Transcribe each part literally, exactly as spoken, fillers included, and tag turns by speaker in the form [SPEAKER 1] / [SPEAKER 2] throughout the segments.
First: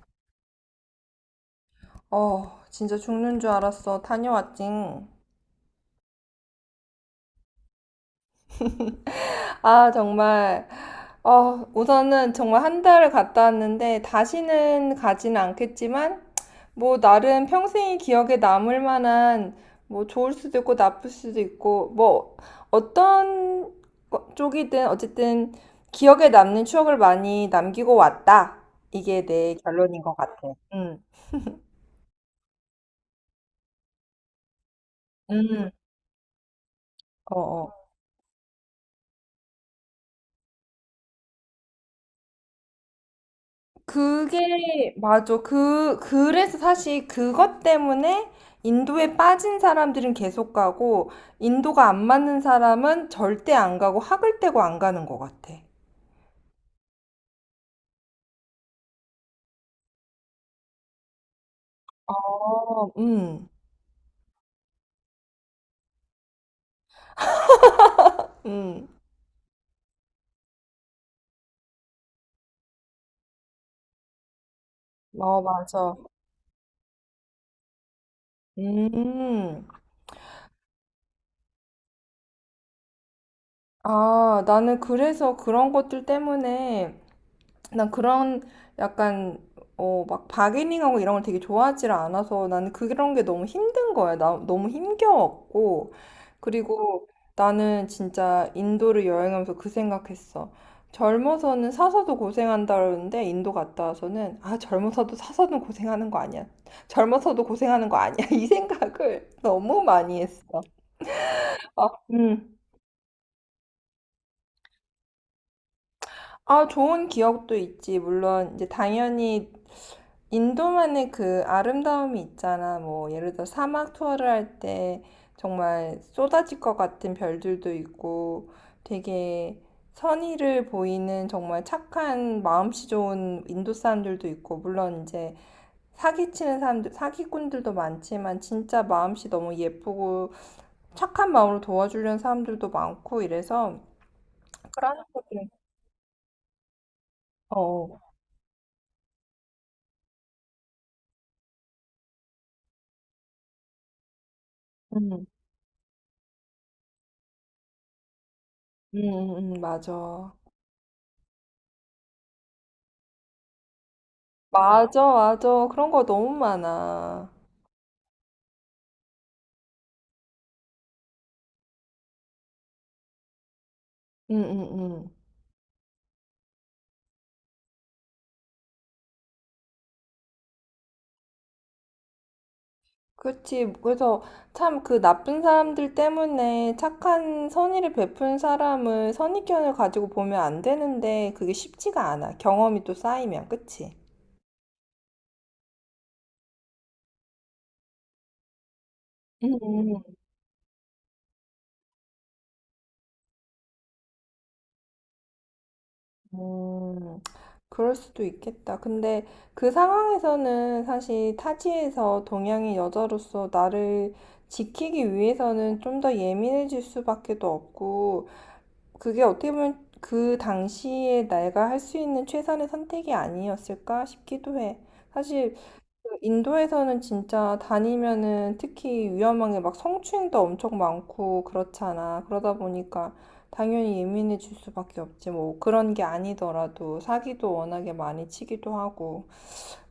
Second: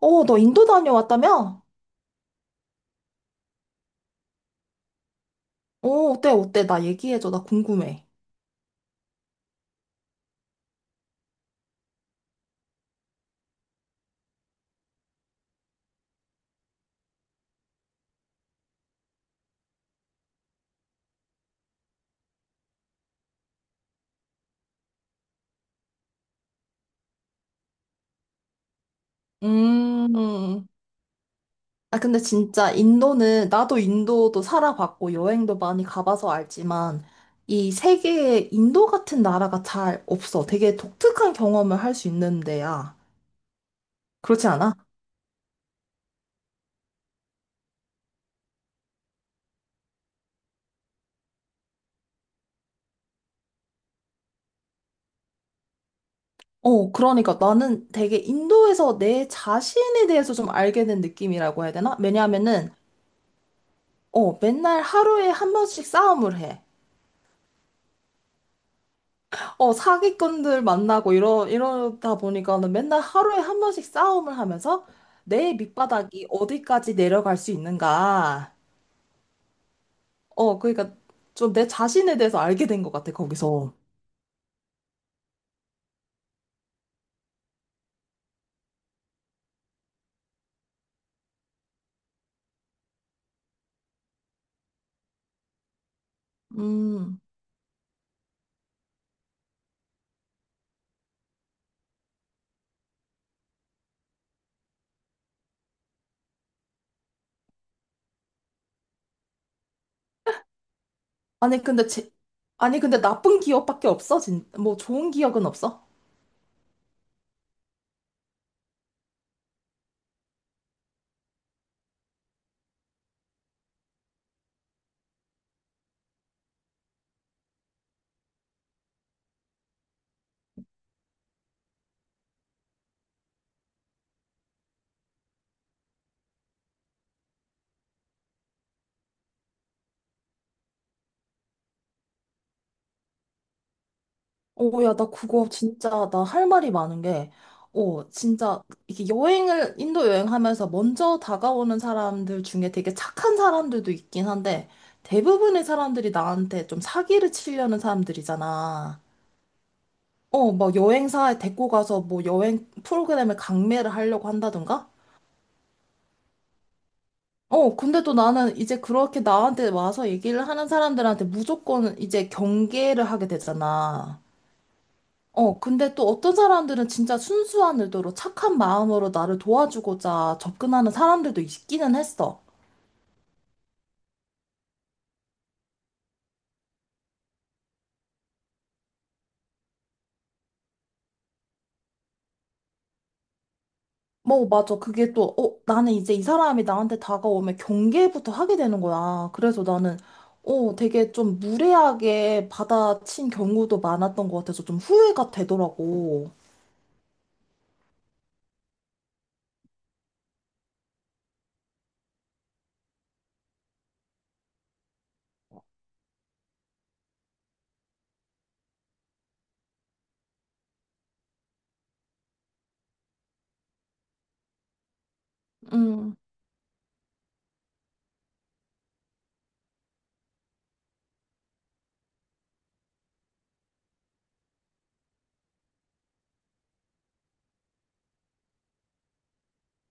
[SPEAKER 1] 어, 너 인도 다녀왔다며?
[SPEAKER 2] 어, 진짜 죽는 줄 알았어. 다녀왔징.
[SPEAKER 1] 어, 어때, 어때? 나 얘기해줘. 나 궁금해.
[SPEAKER 2] 아, 정말. 어, 우선은 정말 한 달을 갔다 왔는데 다시는 가진 않겠지만 뭐 나름 평생이 기억에 남을 만한 뭐 좋을 수도 있고 나쁠 수도 있고 뭐 어떤 거- 쪽이든 어쨌든 기억에 남는 추억을 많이 남기고 왔다. 이게 내 결론인 것 같아.
[SPEAKER 1] 음.
[SPEAKER 2] 응.
[SPEAKER 1] 아, 근데 진짜 인도는, 나도 인도도 살아봤고, 여행도
[SPEAKER 2] 음.
[SPEAKER 1] 많이 가봐서 알지만,
[SPEAKER 2] 어,
[SPEAKER 1] 이
[SPEAKER 2] 어.
[SPEAKER 1] 세계에 인도 같은 나라가 잘 없어. 되게 독특한 경험을 할 수 있는데야. 그렇지 않아?
[SPEAKER 2] 그게 맞아. 그 그래서 사실 그것 때문에 인도에 빠진 사람들은 계속 가고 인도가 안 맞는 사람은 절대 안 가고 학을 떼고 안 가는 것 같아.
[SPEAKER 1] 어, 그러니까 나는 되게 인도에서 내 자신에 대해서 좀 알게 된 느낌이라고 해야 되나? 왜냐하면은,
[SPEAKER 2] 어, 음,
[SPEAKER 1] 어, 맨날 하루에 한 번씩 싸움을 해.
[SPEAKER 2] 음,
[SPEAKER 1] 어, 사기꾼들 만나고 이러, 이러다 보니까는 맨날 하루에 한 번씩 싸움을 하면서
[SPEAKER 2] 어,
[SPEAKER 1] 내
[SPEAKER 2] 맞아.
[SPEAKER 1] 밑바닥이 어디까지 내려갈 수 있는가.
[SPEAKER 2] 음,
[SPEAKER 1] 어, 그러니까 좀 내 자신에 대해서 알게 된 것 같아, 거기서.
[SPEAKER 2] 아, 나는 그래서 그런 것들 때문에 난 그런 약간 어 막 바게닝하고 이런 걸 되게 좋아하지를 않아서 나는 그런 게 너무 힘든 거야. 나 너무 힘겨웠고 그리고
[SPEAKER 1] 음.
[SPEAKER 2] 나는 진짜 인도를 여행하면서 그 생각했어. 젊어서는 사서도 고생한다 그러는데 인도 갔다 와서는, 아, 젊어서도 사서는 고생하는 거 아니야. 젊어서도 고생하는 거 아니야. 이 생각을 너무 많이 했어.
[SPEAKER 1] 아니, 근데
[SPEAKER 2] 아,
[SPEAKER 1] 제,
[SPEAKER 2] 음.
[SPEAKER 1] 아니, 근데 나쁜 기억밖에 없어? 진, 뭐 좋은 기억은 없어?
[SPEAKER 2] 아, 좋은 기억도 있지. 물론, 이제 당연히 인도만의 그 아름다움이 있잖아. 뭐, 예를 들어 사막 투어를 할 때 정말 쏟아질 것 같은 별들도 있고 되게 선의를 보이는 정말 착한 마음씨 좋은 인도 사람들도 있고, 물론 이제 사기치는 사람들, 사기꾼들도 많지만 진짜 마음씨 너무 예쁘고 착한 마음으로 도와주려는 사람들도 많고 이래서
[SPEAKER 1] 오, 야,
[SPEAKER 2] 그런
[SPEAKER 1] 나 그거
[SPEAKER 2] 것들은.
[SPEAKER 1] 진짜, 나 할 말이 많은 게,
[SPEAKER 2] 어,
[SPEAKER 1] 어, 진짜, 이게 여행을, 인도 여행하면서 먼저 다가오는 사람들 중에 되게 착한 사람들도 있긴 한데,
[SPEAKER 2] 음.
[SPEAKER 1] 대부분의 사람들이 나한테 좀 사기를 치려는
[SPEAKER 2] 응,
[SPEAKER 1] 사람들이잖아.
[SPEAKER 2] 응, 응, 맞아.
[SPEAKER 1] 어, 막 여행사에 데리고 가서 뭐 여행 프로그램에 강매를 하려고 한다던가?
[SPEAKER 2] 맞아, 맞아. 그런 거 너무 많아.
[SPEAKER 1] 어, 근데 또 나는 이제 그렇게 나한테 와서 얘기를 하는 사람들한테 무조건 이제 경계를 하게 되잖아.
[SPEAKER 2] 응, 응, 응.
[SPEAKER 1] 어, 근데 또 어떤 사람들은 진짜 순수한 의도로 착한 마음으로 나를 도와주고자 접근하는 사람들도 있기는 했어.
[SPEAKER 2] 그렇지. 그래서 참 그 나쁜 사람들 때문에 착한 선의를 베푼 사람을 선입견을 가지고 보면 안 되는데 그게 쉽지가 않아. 경험이 또 쌓이면, 그치?
[SPEAKER 1] 뭐, 맞아. 그게 또, 어, 나는 이제 이 사람이 나한테 다가오면 경계부터 하게 되는 거야.
[SPEAKER 2] 응,
[SPEAKER 1] 그래서 나는,
[SPEAKER 2] 응,
[SPEAKER 1] 어, 되게 좀 무례하게 받아친 경우도 많았던 것 같아서 좀 후회가 되더라고.
[SPEAKER 2] 응. 그럴 수도 있겠다. 근데 그 상황에서는 사실 타지에서 동양인 여자로서 나를 지키기 위해서는 좀 더 예민해질 수밖에도 없고, 그게 어떻게 보면 그 당시에 내가 할 수 있는 최선의 선택이 아니었을까 싶기도 해. 사실 그
[SPEAKER 1] 음.
[SPEAKER 2] 인도에서는 진짜 다니면은 특히 위험한 게 막 성추행도 엄청 많고 그렇잖아. 그러다 보니까 당연히 예민해질 수밖에 없지. 뭐 그런 게 아니더라도 사기도 워낙에 많이 치기도 하고.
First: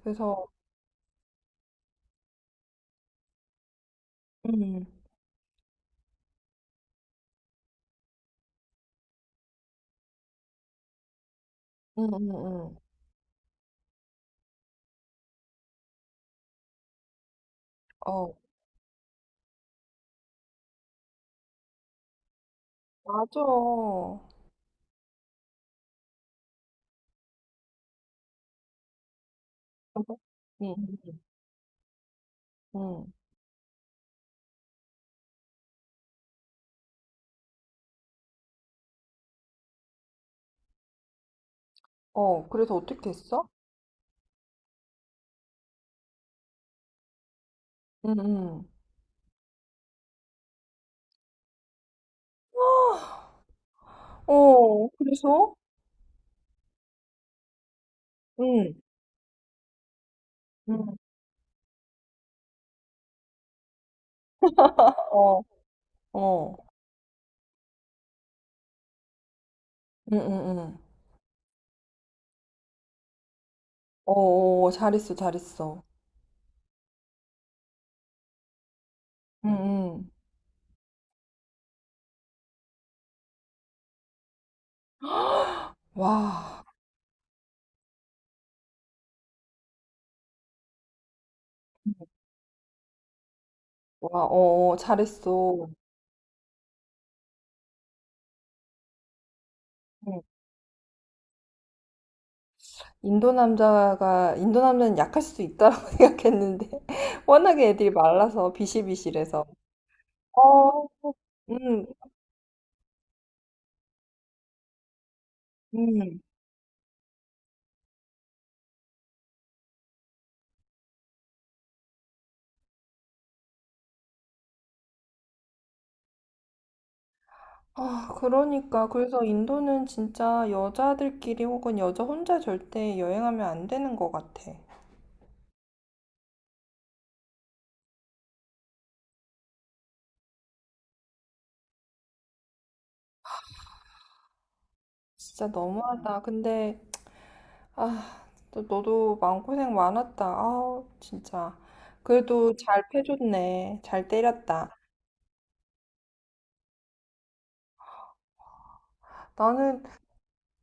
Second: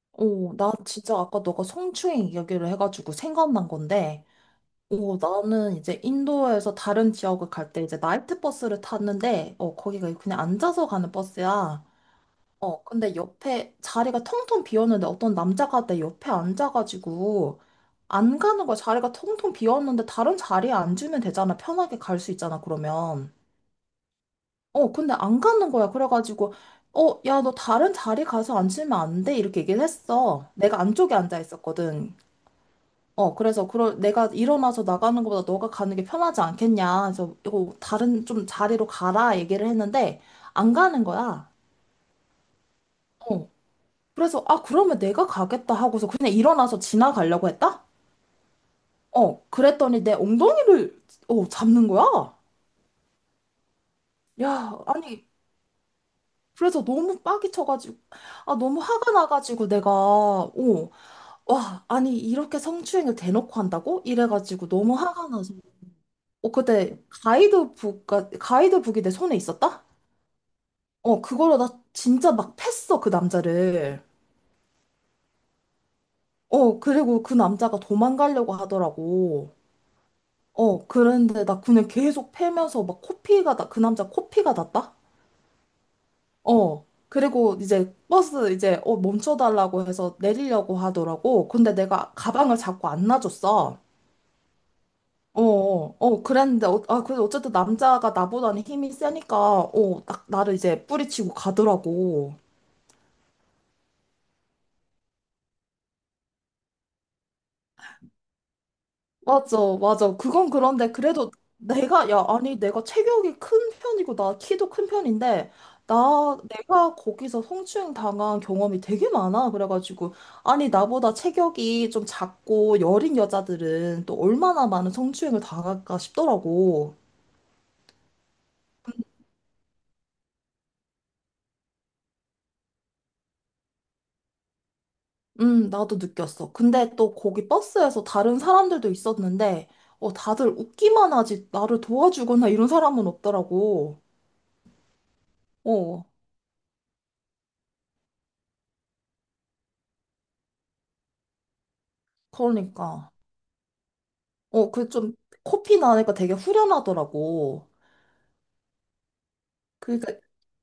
[SPEAKER 2] 그래서.
[SPEAKER 1] 어, 나 진짜 아까 너가 성추행 이야기를 해가지고 생각난 건데,
[SPEAKER 2] 음,
[SPEAKER 1] 오, 나는 이제 인도에서 다른 지역을 갈 때 이제 나이트 버스를 탔는데, 어, 거기가 그냥 앉아서 가는 버스야.
[SPEAKER 2] 음, 음, 음.
[SPEAKER 1] 어, 근데 옆에 자리가 텅텅 비었는데 어떤 남자가 내 옆에 앉아가지고
[SPEAKER 2] 어,
[SPEAKER 1] 안 가는 거야. 자리가 텅텅 비었는데 다른 자리에 앉으면 되잖아. 편하게 갈 수 있잖아, 그러면.
[SPEAKER 2] 맞아.
[SPEAKER 1] 어, 근데 안 가는 거야. 그래가지고, 어, 야, 너 다른 자리 가서 앉으면 안 돼. 이렇게 얘기를 했어. 내가
[SPEAKER 2] 응,
[SPEAKER 1] 안쪽에 앉아 있었거든.
[SPEAKER 2] 응.
[SPEAKER 1] 어, 그래서 그럴 내가 일어나서 나가는 것보다 너가 가는 게 편하지 않겠냐. 그래서 이거 다른 좀 자리로 가라 얘기를 했는데 안 가는 거야.
[SPEAKER 2] 어, 그래서 어떻게 했어?
[SPEAKER 1] 어. 그래서 아, 그러면 내가 가겠다 하고서 그냥 일어나서 지나가려고 했다?
[SPEAKER 2] 응, 응.
[SPEAKER 1] 어. 그랬더니 내 엉덩이를 어, 잡는 거야. 야,
[SPEAKER 2] 어,
[SPEAKER 1] 아니
[SPEAKER 2] 그래서?
[SPEAKER 1] 그래서 너무 빡이 쳐가지고 아,
[SPEAKER 2] 응,
[SPEAKER 1] 너무 화가 나가지고 내가 어,
[SPEAKER 2] 응,
[SPEAKER 1] 와, 아니 이렇게 성추행을 대놓고 한다고? 이래가지고 너무 화가
[SPEAKER 2] 어,
[SPEAKER 1] 나서 어,
[SPEAKER 2] 어,
[SPEAKER 1] 그때 가이드북, 가이드북이 내 손에 있었다?
[SPEAKER 2] 응, 응, 응.
[SPEAKER 1] 어, 그걸로 나 진짜 막 팼어, 그 남자를.
[SPEAKER 2] 어, 어, 잘했어, 잘했어.
[SPEAKER 1] 어, 그리고 그 남자가 도망가려고
[SPEAKER 2] 응,
[SPEAKER 1] 하더라고.
[SPEAKER 2] 응.
[SPEAKER 1] 어, 그런데 나 그냥 계속 패면서 막 코피가, 나, 그 남자 코피가 났다?
[SPEAKER 2] 와,
[SPEAKER 1] 어, 그리고 이제 버스 이제 어, 멈춰달라고 해서 내리려고 하더라고. 근데 내가 가방을 자꾸 안 놔줬어.
[SPEAKER 2] 와, 어, 어,
[SPEAKER 1] 어,
[SPEAKER 2] 잘했어.
[SPEAKER 1] 어, 어, 그랬는데, 어, 아, 그래도 어쨌든 남자가 나보다는 힘이 세니까, 어,
[SPEAKER 2] 응.
[SPEAKER 1] 딱 나를 이제 뿌리치고 가더라고.
[SPEAKER 2] 인도 남자가, 인도 남자는 약할 수도 있다라고 생각했는데, 워낙에 애들이 말라서, 비실비실해서.
[SPEAKER 1] 맞아, 맞아. 그건
[SPEAKER 2] 어,
[SPEAKER 1] 그런데 그래도
[SPEAKER 2] 응,
[SPEAKER 1] 내가, 야, 아니, 내가 체격이 큰 편이고, 나 키도 큰 편인데,
[SPEAKER 2] 응.
[SPEAKER 1] 나, 내가 거기서 성추행 당한 경험이 되게 많아. 그래가지고, 아니, 나보다 체격이 좀 작고 여린 여자들은 또 얼마나 많은 성추행을 당할까 싶더라고.
[SPEAKER 2] 아, 그러니까. 그래서 인도는 진짜 여자들끼리 혹은 여자 혼자 절대 여행하면 안 되는 것 같아.
[SPEAKER 1] 음, 나도 느꼈어. 근데 또 거기 버스에서 다른 사람들도 있었는데, 어, 다들 웃기만 하지, 나를 도와주거나 이런 사람은 없더라고.
[SPEAKER 2] 진짜
[SPEAKER 1] 어,
[SPEAKER 2] 너무하다. 근데, 아, 너, 너도 마음고생 많았다. 아, 진짜. 그래도 잘
[SPEAKER 1] 그러니까.
[SPEAKER 2] 패줬네. 잘
[SPEAKER 1] 어,
[SPEAKER 2] 때렸다.
[SPEAKER 1] 그 좀 코피 나니까 되게 후련하더라고.
[SPEAKER 2] 나는,
[SPEAKER 1] 그러니까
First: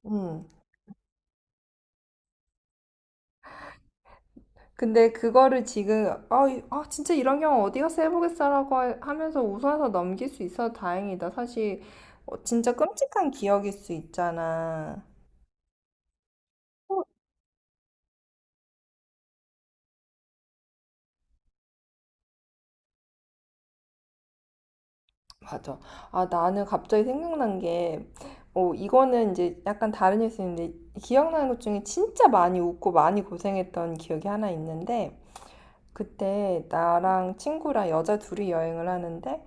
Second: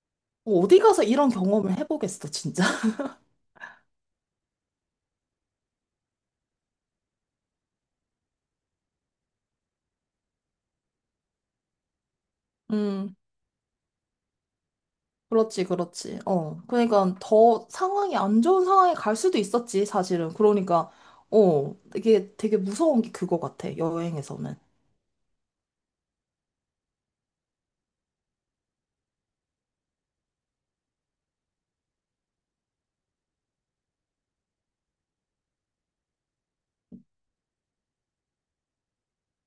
[SPEAKER 2] 음.
[SPEAKER 1] 뭐 어디 가서 이런 경험을 해보겠어, 진짜.
[SPEAKER 2] 근데 그거를 지금, 아, 이- 아, 진짜 이런 경우 어디 가서 해보겠어라고 하- 하면서 웃어서 넘길 수 있어서 다행이다. 사실, 어, 진짜
[SPEAKER 1] 음,
[SPEAKER 2] 끔찍한 기억일 수 있잖아.
[SPEAKER 1] 그렇지, 그렇지. 어, 그러니까 더 상황이 안 좋은 상황에 갈 수도 있었지, 사실은. 그러니까, 어, 이게 되게 무서운 게 그거 같아, 여행에서는.
[SPEAKER 2] 맞아. 아, 나는 갑자기 생각난 게, 어, 이거는 이제 약간 다른 뉴스인데, 기억나는 것 중에 진짜 많이 웃고 많이 고생했던 기억이 하나 있는데, 그때 나랑 친구랑 여자 둘이 여행을 하는데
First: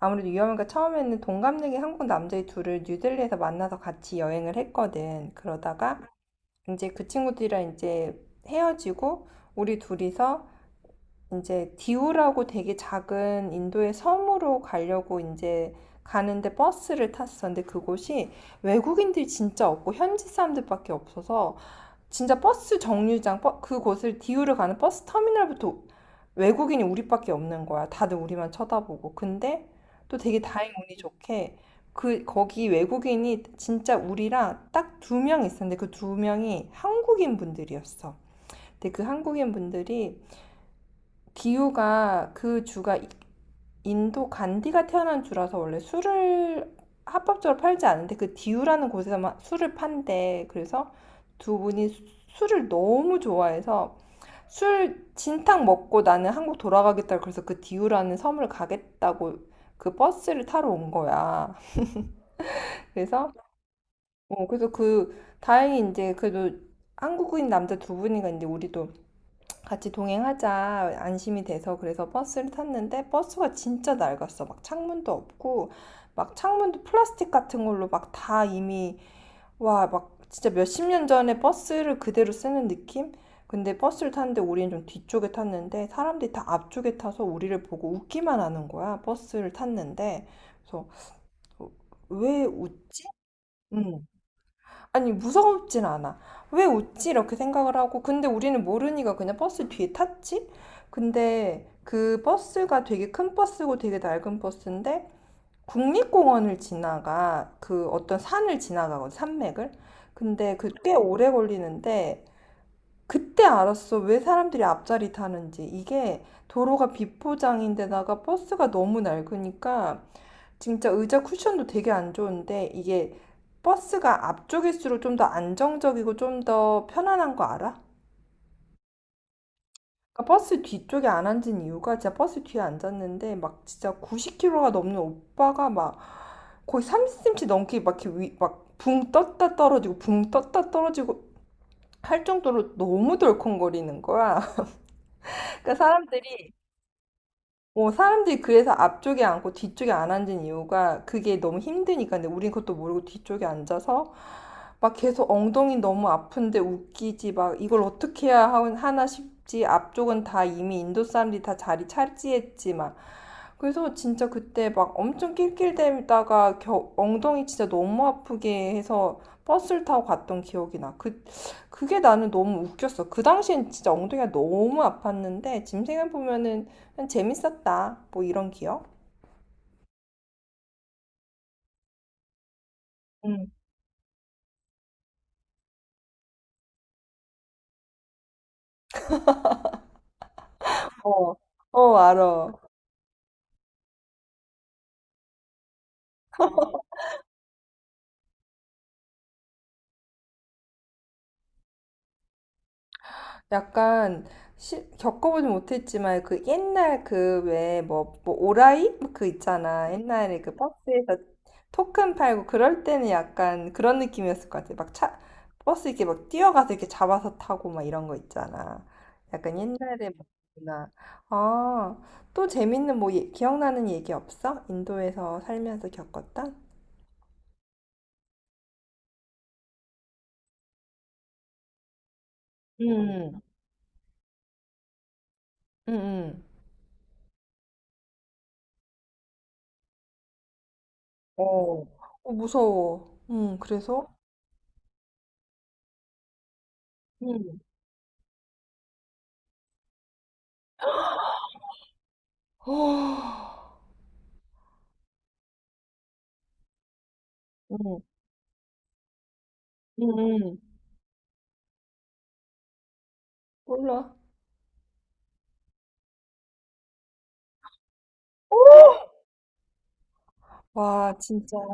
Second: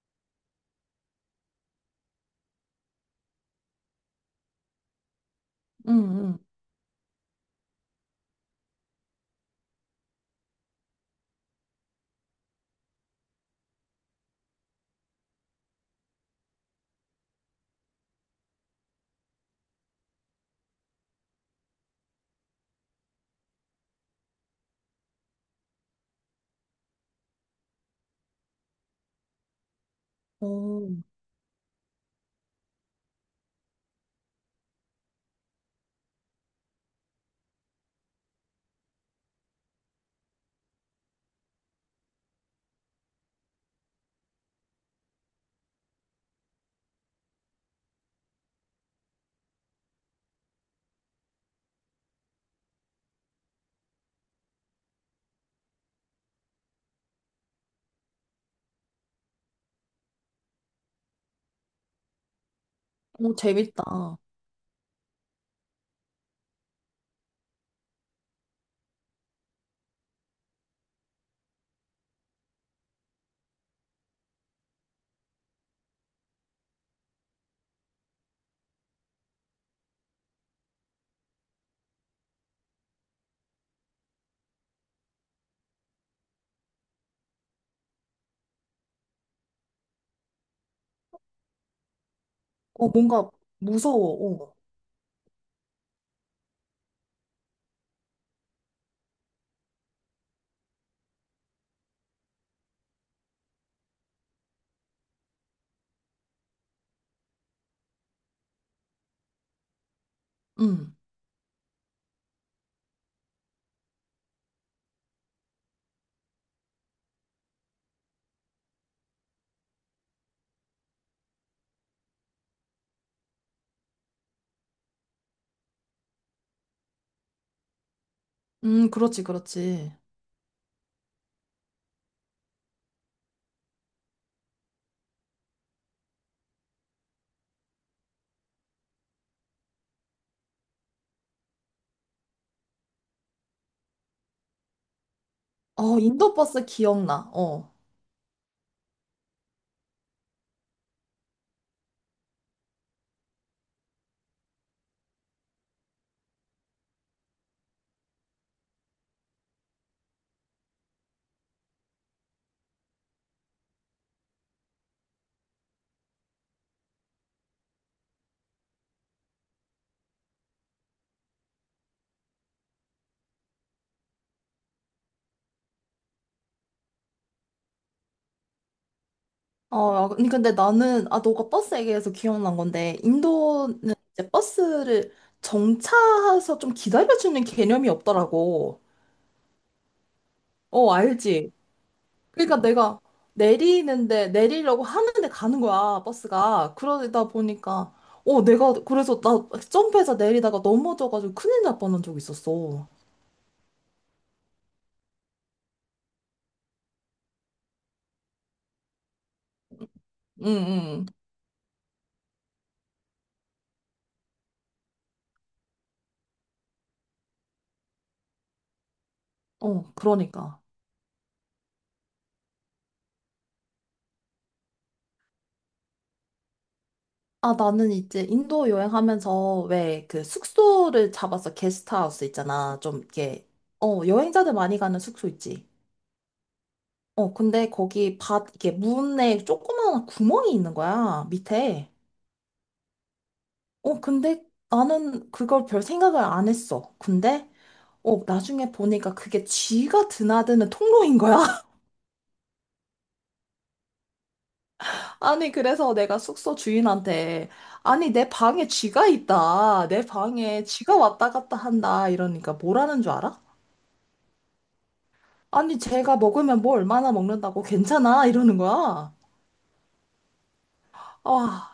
[SPEAKER 2] 아무래도 위험하니 처음에는 동갑내기 한국 남자애 둘을 뉴델리에서 만나서 같이 여행을 했거든. 그러다가
[SPEAKER 1] 응,
[SPEAKER 2] 이제 그 친구들이랑 이제 헤어지고 우리 둘이서 이제 디우라고 되게 작은 인도의 섬으로 가려고 이제 가는데 버스를 탔어. 근데 그곳이 외국인들이 진짜 없고 현지 사람들밖에 없어서 진짜 버스 정류장 그곳을 디우를 가는 버스 터미널부터 외국인이 우리밖에 없는 거야. 다들 우리만 쳐다보고. 근데 또 되게
[SPEAKER 1] 응.
[SPEAKER 2] 다행 운이
[SPEAKER 1] 어,
[SPEAKER 2] 좋게 그 거기 외국인이 진짜 우리랑 딱 두 명 있었는데 그 두 명이 한국인 분들이었어. 근데 그 한국인 분들이 디우가 그 주가 인도 간디가 태어난 주라서 원래 술을 합법적으로 팔지 않는데 그 디우라는 곳에서만 술을 판대. 그래서 두 분이 술을 너무 좋아해서 술 진탕 먹고 나는 한국 돌아가겠다. 그래서 그 디우라는 섬을 가겠다고 그 버스를 타러 온 거야. 그래서
[SPEAKER 1] 어, 재밌다. 어,
[SPEAKER 2] 어, 그래서 그 다행히 이제 그래도 한국인 남자 두 분이가 이제 우리도 같이 동행하자 안심이 돼서 그래서 버스를 탔는데 버스가 진짜 낡았어. 막 창문도 없고 막 창문도 플라스틱 같은 걸로 막 다 이미, 와, 막 진짜 몇십 년 전에 버스를 그대로 쓰는 느낌? 근데 버스를 탔는데 우리는 좀 뒤쪽에 탔는데 사람들이 다 앞쪽에 타서 우리를 보고 웃기만 하는 거야. 버스를 탔는데 그래서, 어, 왜 웃지?
[SPEAKER 1] 뭔가 무서워,
[SPEAKER 2] 응.
[SPEAKER 1] 어.
[SPEAKER 2] 아니 무섭진 않아. 왜 웃지? 이렇게 생각을 하고 근데 우리는 모르니까 그냥 버스 뒤에 탔지? 근데 그 버스가 되게 큰 버스고 되게 낡은 버스인데 국립공원을 지나가 그 어떤 산을 지나가거든 산맥을. 근데 그 꽤
[SPEAKER 1] 음,
[SPEAKER 2] 오래 걸리는데 그때 알았어 왜 사람들이 앞자리 타는지 이게 도로가 비포장인데다가 버스가 너무 낡으니까 진짜 의자 쿠션도 되게 안 좋은데 이게 버스가 앞쪽일수록 좀 더 안정적이고 좀 더 편안한 거 알아?
[SPEAKER 1] 음, 그렇지, 그렇지.
[SPEAKER 2] 그러니까 버스 뒤쪽에 안 앉은 이유가 진짜 버스 뒤에 앉았는데 막 진짜 구십 킬로그램이 넘는 오빠가 막 거의 삼십 센티미터 넘게 막 이렇게 위, 막붕 떴다 떨어지고 붕 떴다 떨어지고 할 정도로 너무 덜컹거리는 거야. 그러니까
[SPEAKER 1] 어,
[SPEAKER 2] 사람들이
[SPEAKER 1] 인도버스 기억나, 어.
[SPEAKER 2] 어, 사람들이 그래서 앞쪽에 앉고 뒤쪽에 안 앉은 이유가 그게 너무 힘드니까. 근데 우린 그것도 모르고 뒤쪽에 앉아서 막 계속 엉덩이 너무 아픈데 웃기지. 막 이걸 어떻게 해야 하- 하나 싶지. 앞쪽은 다 이미 인도 사람들이 다 자리 차지했지. 막 그래서 진짜 그때 막 엄청 낄낄대다가 겨- 엉덩이 진짜 너무 아프게 해서 버스를 타고 갔던 기억이 나. 그, 그게 나는 너무 웃겼어. 그 당시엔 진짜 엉덩이가 너무 아팠는데 지금 생각해보면은 그냥 재밌었다. 뭐 이런 기억?
[SPEAKER 1] 어, 야, 아니, 근데 나는, 아, 너가 버스 얘기해서 기억난 건데,
[SPEAKER 2] 응.
[SPEAKER 1] 인도는 이제 버스를 정차해서 좀 기다려주는 개념이 없더라고. 어,
[SPEAKER 2] 어,
[SPEAKER 1] 알지?
[SPEAKER 2] 어, 알아.
[SPEAKER 1] 그러니까 내가 내리는데, 내리려고 하는데 가는 거야, 버스가. 그러다 보니까, 어, 내가, 그래서 나 점프해서 내리다가 넘어져가지고 큰일 날 뻔한 적 있었어.
[SPEAKER 2] 약간 시- 겪어보지 못했지만 그 옛날 그 왜 뭐 뭐 오라이 뭐 그 있잖아 옛날에
[SPEAKER 1] 응,
[SPEAKER 2] 그
[SPEAKER 1] 응.
[SPEAKER 2] 버스에서 토큰 팔고 그럴 때는 약간 그런 느낌이었을 것 같아 막 차 버스 이렇게 막 뛰어가서 이렇게 잡아서 타고 막 이런 거 있잖아 약간
[SPEAKER 1] 어,
[SPEAKER 2] 옛날에
[SPEAKER 1] 그러니까.
[SPEAKER 2] 뭐나 아 또 재밌는 뭐 예- 기억나는 얘기 없어? 인도에서 살면서 겪었던?
[SPEAKER 1] 아, 나는 이제 인도 여행하면서 왜 그 숙소를 잡았어. 게스트하우스 있잖아. 좀
[SPEAKER 2] 응,
[SPEAKER 1] 이렇게, 어, 여행자들 많이 가는 숙소 있지.
[SPEAKER 2] 응, 응.
[SPEAKER 1] 어, 근데 거기 밭, 이게 문에 조그마한 구멍이 있는 거야.
[SPEAKER 2] 어,
[SPEAKER 1] 밑에.
[SPEAKER 2] 어, 무서워. 응,
[SPEAKER 1] 어,
[SPEAKER 2] 그래서?
[SPEAKER 1] 근데 나는 그걸 별 생각을 안 했어. 근데,
[SPEAKER 2] 응.
[SPEAKER 1] 어, 나중에 보니까 그게 쥐가 드나드는 통로인 거야. 아니, 그래서 내가 숙소 주인한테,
[SPEAKER 2] 응,
[SPEAKER 1] 아니, 내 방에 쥐가 있다. 내
[SPEAKER 2] 응,
[SPEAKER 1] 방에 쥐가 왔다 갔다 한다. 이러니까 뭐라는 줄 알아?
[SPEAKER 2] 몰라.
[SPEAKER 1] 아니, 제가 먹으면 뭐 얼마나 먹는다고 괜찮아? 이러는 거야.
[SPEAKER 2] 와, 진짜.
[SPEAKER 1] 아,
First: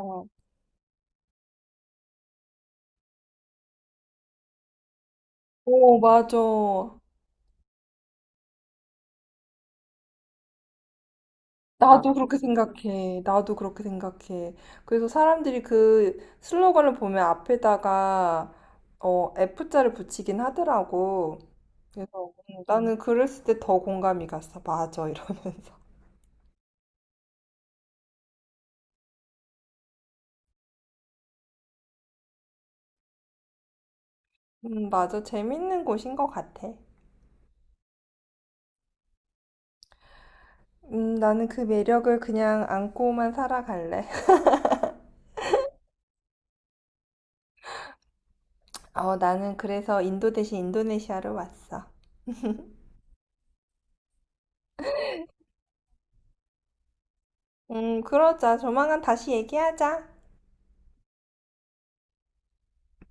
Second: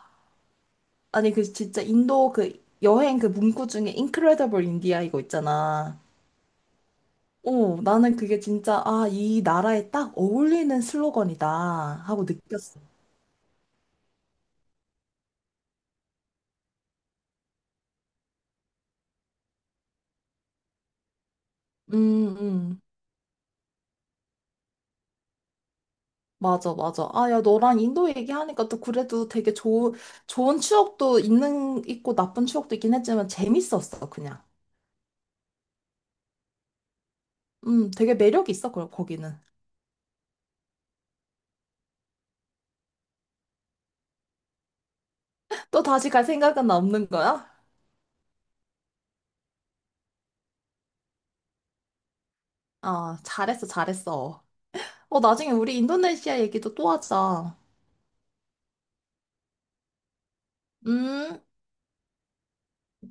[SPEAKER 1] 아니, 그 진짜 인도 그 여행 그 문구 중에 인크레더블 인디아 이거
[SPEAKER 2] 오,
[SPEAKER 1] 있잖아.
[SPEAKER 2] 맞아. 나도
[SPEAKER 1] 어, 나는 그게 진짜, 아, 이 나라에 딱 어울리는 슬로건이다 하고
[SPEAKER 2] 그렇게
[SPEAKER 1] 느꼈어.
[SPEAKER 2] 생각해. 나도 그렇게 생각해. 그래서 사람들이 그 슬로건을 보면 앞에다가 어, F자를 붙이긴 하더라고. 그래서
[SPEAKER 1] 음,
[SPEAKER 2] 음, 응.
[SPEAKER 1] 음.
[SPEAKER 2] 나는 그랬을 때 더 공감이 갔어. 맞아, 이러면서.
[SPEAKER 1] 맞아, 맞아. 아, 야, 너랑 인도 얘기하니까 또 그래도 되게 좋은, 좋은 추억도 있는, 있고 나쁜 추억도 있긴 했지만 재밌었어, 그냥.
[SPEAKER 2] 음, 맞아. 재밌는 곳인 것 같아.
[SPEAKER 1] 음, 되게 매력 있어, 거- 거기는.
[SPEAKER 2] 음, 나는 그 매력을 그냥 안고만 살아갈래.
[SPEAKER 1] 또 다시 갈 생각은 없는 거야?
[SPEAKER 2] 어, 나는 그래서 인도 대신 인도네시아로 왔어.
[SPEAKER 1] 아, 잘했어, 잘했어. 어, 나중에 우리 인도네시아 얘기도 또 하자.
[SPEAKER 2] 음, 그러자. 조만간 다시 얘기하자.
[SPEAKER 1] 음.